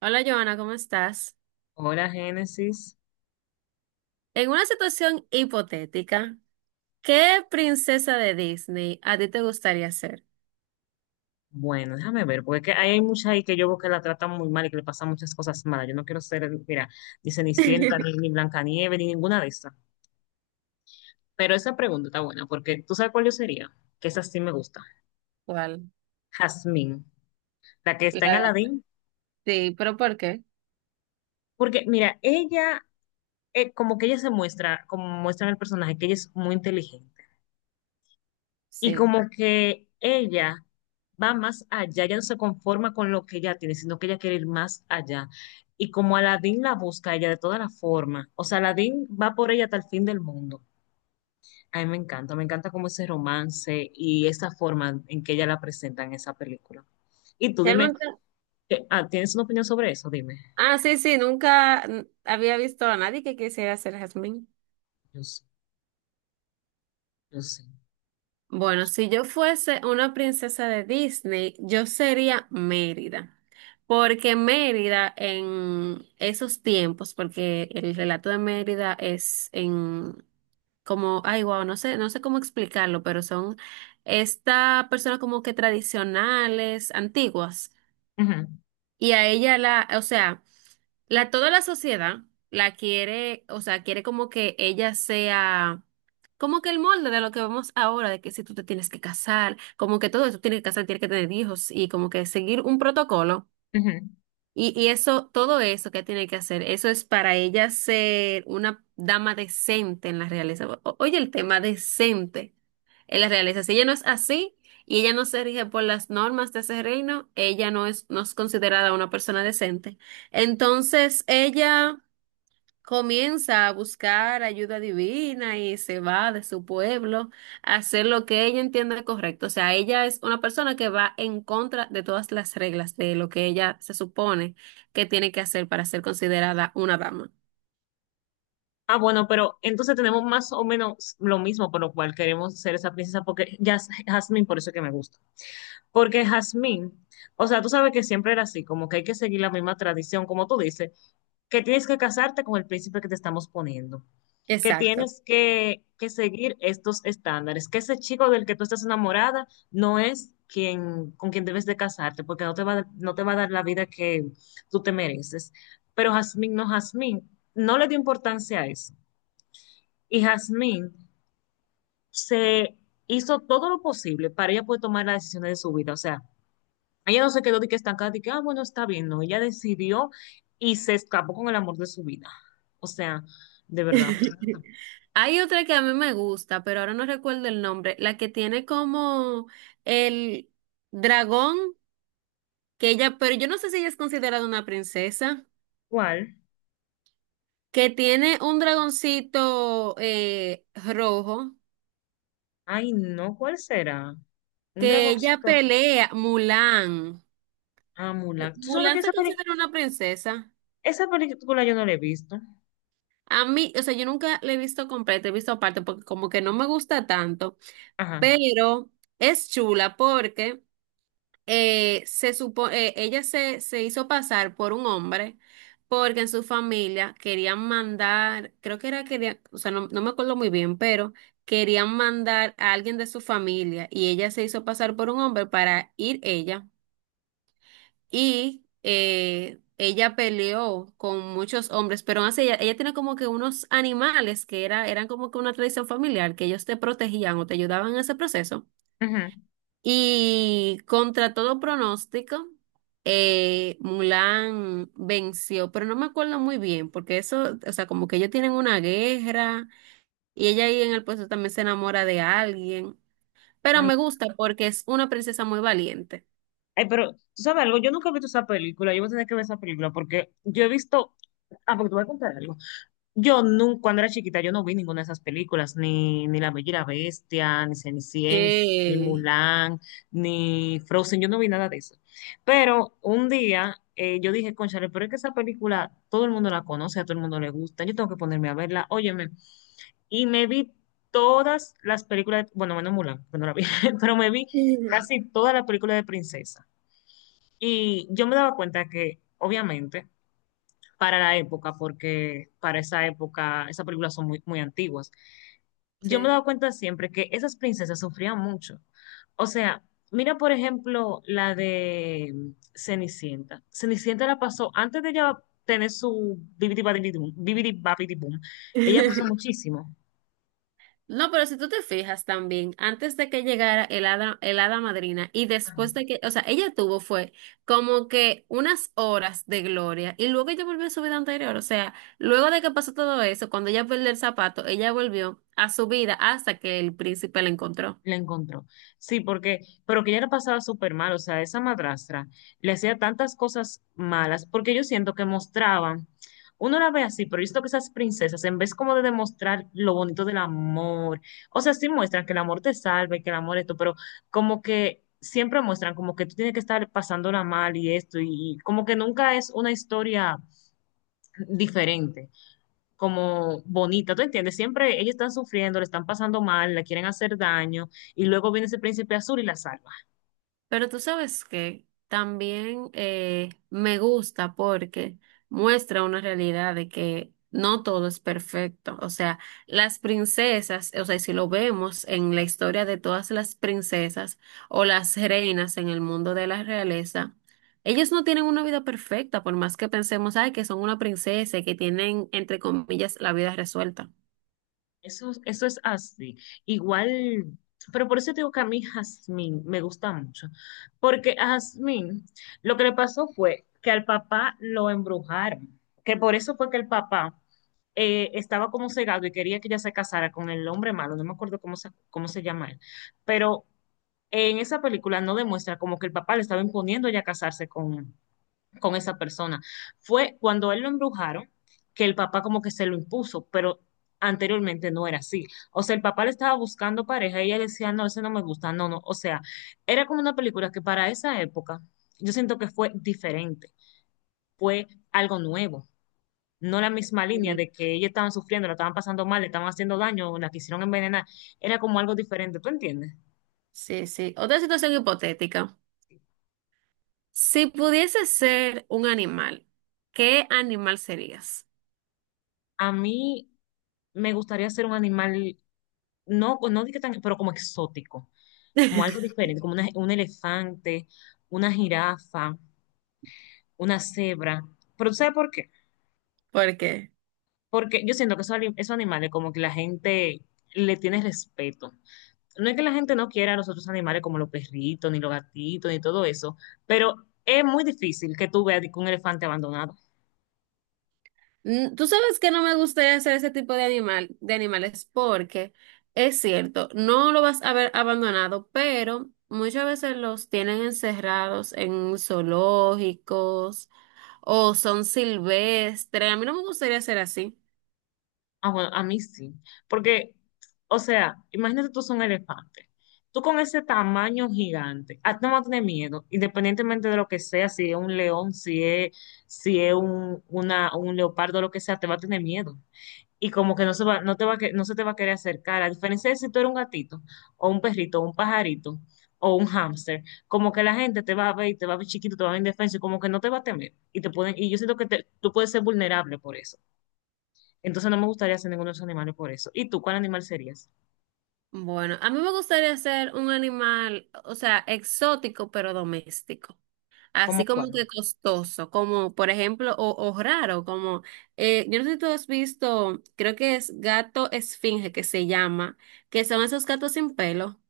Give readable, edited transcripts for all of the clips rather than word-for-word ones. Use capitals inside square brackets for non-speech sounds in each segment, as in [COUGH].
Hola Joana, ¿cómo estás? Hola, Génesis. En una situación hipotética, ¿qué princesa de Disney a ti te gustaría ser? Bueno, déjame ver, porque es que hay muchas ahí que yo veo que la tratan muy mal y que le pasan muchas cosas malas. Yo no quiero ser, mira, ni Cenicienta, ni [LAUGHS] Blancanieves, ni ninguna de esas. Pero esa pregunta está buena, porque tú sabes cuál yo sería, que esa sí me gusta. ¿Cuál? Jasmine, la que está La en de- Aladdin. Sí, pero ¿por qué? Porque, mira, ella, como que ella se muestra, como muestra en el personaje, que ella es muy inteligente. Y Sí. como que ella va más allá, ella no se conforma con lo que ella tiene, sino que ella quiere ir más allá. Y como Aladdin la busca a ella de todas las formas, o sea, Aladdin va por ella hasta el fin del mundo. A mí me encanta como ese romance y esa forma en que ella la presenta en esa película. Y tú dime, Realmente, ¿tienes una opinión sobre eso? Dime. Sí, sí, nunca había visto a nadie que quisiera ser Jasmine. Yo, yo sé. Bueno, si yo fuese una princesa de Disney, yo sería Mérida, porque Mérida en esos tiempos, porque el relato de Mérida es en como, ay, wow, no sé, no sé cómo explicarlo, pero son esta persona como que tradicionales, antiguas. Ujú, Y a ella la, o sea, la, toda la sociedad la quiere, o sea, quiere como que ella sea como que el molde de lo que vemos ahora, de que si tú te tienes que casar, como que todo eso tienes que casar, tienes que tener hijos y como que seguir un protocolo. ujú. Y eso, todo eso que tiene que hacer, eso es para ella ser una dama decente en la realeza. Oye, el tema decente. Él las realiza. Si ella no es así y ella no se rige por las normas de ese reino, ella no es considerada una persona decente. Entonces ella comienza a buscar ayuda divina y se va de su pueblo a hacer lo que ella entiende correcto. O sea, ella es una persona que va en contra de todas las reglas de lo que ella se supone que tiene que hacer para ser considerada una dama. Ah, bueno, pero entonces tenemos más o menos lo mismo por lo cual queremos ser esa princesa, porque ya es Jasmine, por eso que me gusta. Porque Jazmín, o sea, tú sabes que siempre era así, como que hay que seguir la misma tradición, como tú dices, que tienes que casarte con el príncipe que te estamos poniendo, que Exacto. tienes que seguir estos estándares, que ese chico del que tú estás enamorada no es quien, con quien debes de casarte, porque no te va, no te va a dar la vida que tú te mereces. Pero Jazmín no le dio importancia a eso. Y Jazmín se hizo todo lo posible para ella poder tomar las decisiones de su vida, o sea ella no se quedó de que estancada, de que, ah, bueno, está bien, no. Ella decidió y se escapó con el amor de su vida. O sea, de verdad. [LAUGHS] Hay otra que a mí me gusta, pero ahora no recuerdo el nombre, la que tiene como el dragón, que ella, pero yo no sé si ella es considerada una princesa, ¿Cuál? que tiene un dragoncito rojo, Ay, no, ¿cuál será? Un que ella dragoncito. Pelea, Mulan. Ah, Mulan. ¿Tú sabes que Mulan se esa considera una princesa. esa película yo no la he visto? A mí, o sea, yo nunca la he visto completa, he visto aparte, porque como que no me gusta tanto, Ajá. pero es chula porque... se supo, ella se hizo pasar por un hombre porque en su familia querían mandar, creo que era, quería, o sea, no, no me acuerdo muy bien, pero querían mandar a alguien de su familia y ella se hizo pasar por un hombre para ir ella y ella peleó con muchos hombres, pero aún así ella tiene como que unos animales que era, eran como que una tradición familiar, que ellos te protegían o te ayudaban en ese proceso. Ujú. Y contra todo pronóstico, Mulan venció, pero no me acuerdo muy bien, porque eso, o sea, como que ellos tienen una guerra y ella ahí en el puesto también se enamora de alguien, pero Ay, me gusta porque es una princesa muy valiente. ay, pero, ¿tú sabes algo? Yo nunca he visto esa película. Yo voy a tener que ver esa película porque yo he visto... Ah, porque te voy a contar algo. Yo nunca, cuando era chiquita, yo no vi ninguna de esas películas, ni La Bella y la Bestia, ni Cenicienta, ni Que Mulan, ni Frozen, yo no vi nada de eso. Pero un día yo dije, cónchale, pero es que esa película todo el mundo la conoce, a todo el mundo le gusta, yo tengo que ponerme a verla, óyeme. Y me vi todas las películas, bueno, menos Mulan, que no la vi, [LAUGHS] pero me vi [LAUGHS] casi todas las películas de princesa. Y yo me daba cuenta que, obviamente, para la época, porque para esa época esas películas son muy, muy antiguas. Yo me he Sí. dado cuenta siempre que esas princesas sufrían mucho. O sea, mira por ejemplo la de Cenicienta. Cenicienta la pasó antes de ella tener su bibidi babidi boom, ella pasó [LAUGHS] muchísimo. No, pero si tú te fijas también, antes de que llegara el hada madrina y después de que, o sea, ella tuvo fue como que unas horas de gloria y luego ella volvió a su vida anterior, o sea, luego de que pasó todo eso, cuando ella perdió el zapato, ella volvió a su vida hasta que el príncipe la encontró. La encontró. Sí, porque, pero que ella la pasaba súper mal, o sea, esa madrastra le hacía tantas cosas malas, porque yo siento que mostraban, uno la ve así, pero yo siento que esas princesas, en vez como de demostrar lo bonito del amor, o sea, sí muestran que el amor te salve, que el amor esto, pero como que siempre muestran como que tú tienes que estar pasándola mal y esto, y como que nunca es una historia diferente como bonita, ¿tú entiendes? Siempre ellos están sufriendo, le están pasando mal, la quieren hacer daño, y luego viene ese príncipe azul y la salva. Pero tú sabes que también me gusta porque muestra una realidad de que no todo es perfecto. O sea, las princesas, o sea, si lo vemos en la historia de todas las princesas o las reinas en el mundo de la realeza, ellas no tienen una vida perfecta, por más que pensemos, ay, que son una princesa y que tienen, entre comillas, la vida resuelta. Eso es así. Igual, pero por eso te digo que a mí Jasmine me gusta mucho, porque a Jasmine lo que le pasó fue que al papá lo embrujaron, que por eso fue que el papá estaba como cegado y quería que ella se casara con el hombre malo, no me acuerdo cómo se llama él, pero en esa película no demuestra como que el papá le estaba imponiendo a ella casarse con esa persona. Fue cuando él lo embrujaron que el papá como que se lo impuso, pero anteriormente no era así. O sea, el papá le estaba buscando pareja y ella le decía, no, ese no me gusta, no, no. O sea, era como una película que para esa época yo siento que fue diferente, fue algo nuevo no la misma línea Sí, de que ellos estaban sufriendo, la estaban pasando mal, le estaban haciendo daño, la quisieron envenenar, era como algo diferente, ¿tú entiendes? sí, sí. Otra situación hipotética. Si pudiese ser un animal, ¿qué animal serías? A mí me gustaría ser un animal, no, no digo que tan, pero como exótico, como algo [LAUGHS] diferente, como un elefante, una jirafa, una cebra, pero ¿tú ¿sabes por qué? ¿Por qué? Porque yo siento que esos, esos animales como que la gente le tiene respeto. No es que la gente no quiera a los otros animales como los perritos, ni los gatitos, ni todo eso, pero es muy difícil que tú veas un elefante abandonado. Tú sabes que no me gustaría ser ese tipo de animal, de animales, porque es cierto, no lo vas a ver abandonado, pero muchas veces los tienen encerrados en zoológicos o son silvestres. A mí no me gustaría ser así. Ah, bueno, a mí sí, porque, o sea, imagínate tú son un elefante. Tú con ese tamaño gigante, a ti no vas a tener miedo, independientemente de lo que sea, si es un león, si es, si es un leopardo, lo que sea, te va a tener miedo. Y como que no se va, no te va a no se te va a querer acercar. A diferencia de si tú eres un gatito, o un perrito, o un pajarito, o un hámster, como que la gente te va a ver y te va a ver chiquito, te va a ver indefenso, y como que no te va a temer. Y te pueden, y yo siento que tú puedes ser vulnerable por eso. Entonces no me gustaría ser ninguno de esos animales por eso. ¿Y tú cuál animal serías? Bueno, a mí me gustaría ser un animal, o sea, exótico pero doméstico. ¿Cómo Así como cuál? que costoso, como por ejemplo, o, raro, como, yo no sé si tú has visto, creo que es gato esfinge que se llama, que son esos gatos sin pelo.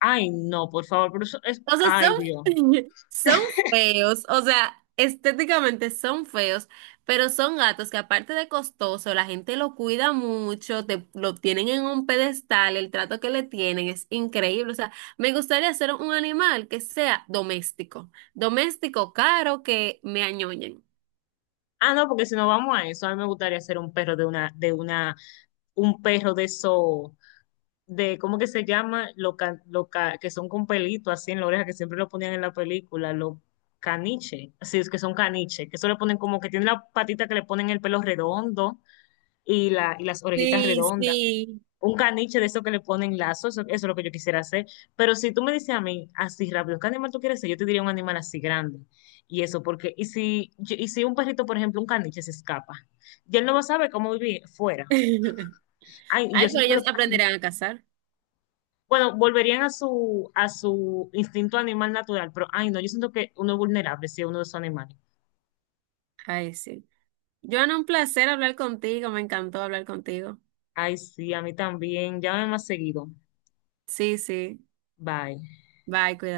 Ay, no, por favor, pero eso es, O sea, ay, son, Dios. [LAUGHS] son feos, o sea, estéticamente son feos, pero son gatos que aparte de costoso, la gente lo cuida mucho, te, lo tienen en un pedestal, el trato que le tienen es increíble. O sea, me gustaría hacer un animal que sea doméstico, doméstico caro que me añoñen. Ah, no, porque si no vamos a eso, a mí me gustaría ser un perro de un perro de esos de, ¿cómo que se llama? Lo, que son con pelito así en la oreja, que siempre lo ponían en la película, lo caniche, así es que son caniche, que eso le ponen como que tiene la patita que le ponen el pelo redondo y, la, y las orejitas Sí, redondas. sí. Un caniche de eso que le ponen lazo, eso es lo que yo quisiera hacer. Pero si tú me dices a mí, así rápido, ¿qué animal tú quieres ser? Yo te diría un animal así grande. Y eso, porque, y si un perrito, por ejemplo, un caniche se escapa, y él no va a saber cómo vivir fuera. [LAUGHS] Ay, Ay, y yo pero siento que, ellos ay, aprenderán a cazar. bueno, volverían a su instinto animal natural, pero ay, no, yo siento que uno es vulnerable si es uno de esos animales. Ay, sí. Joana, un placer hablar contigo. Me encantó hablar contigo. Ay, sí, a mí también. Llámame más seguido. Sí, sí. Bye. Bye, cuídate.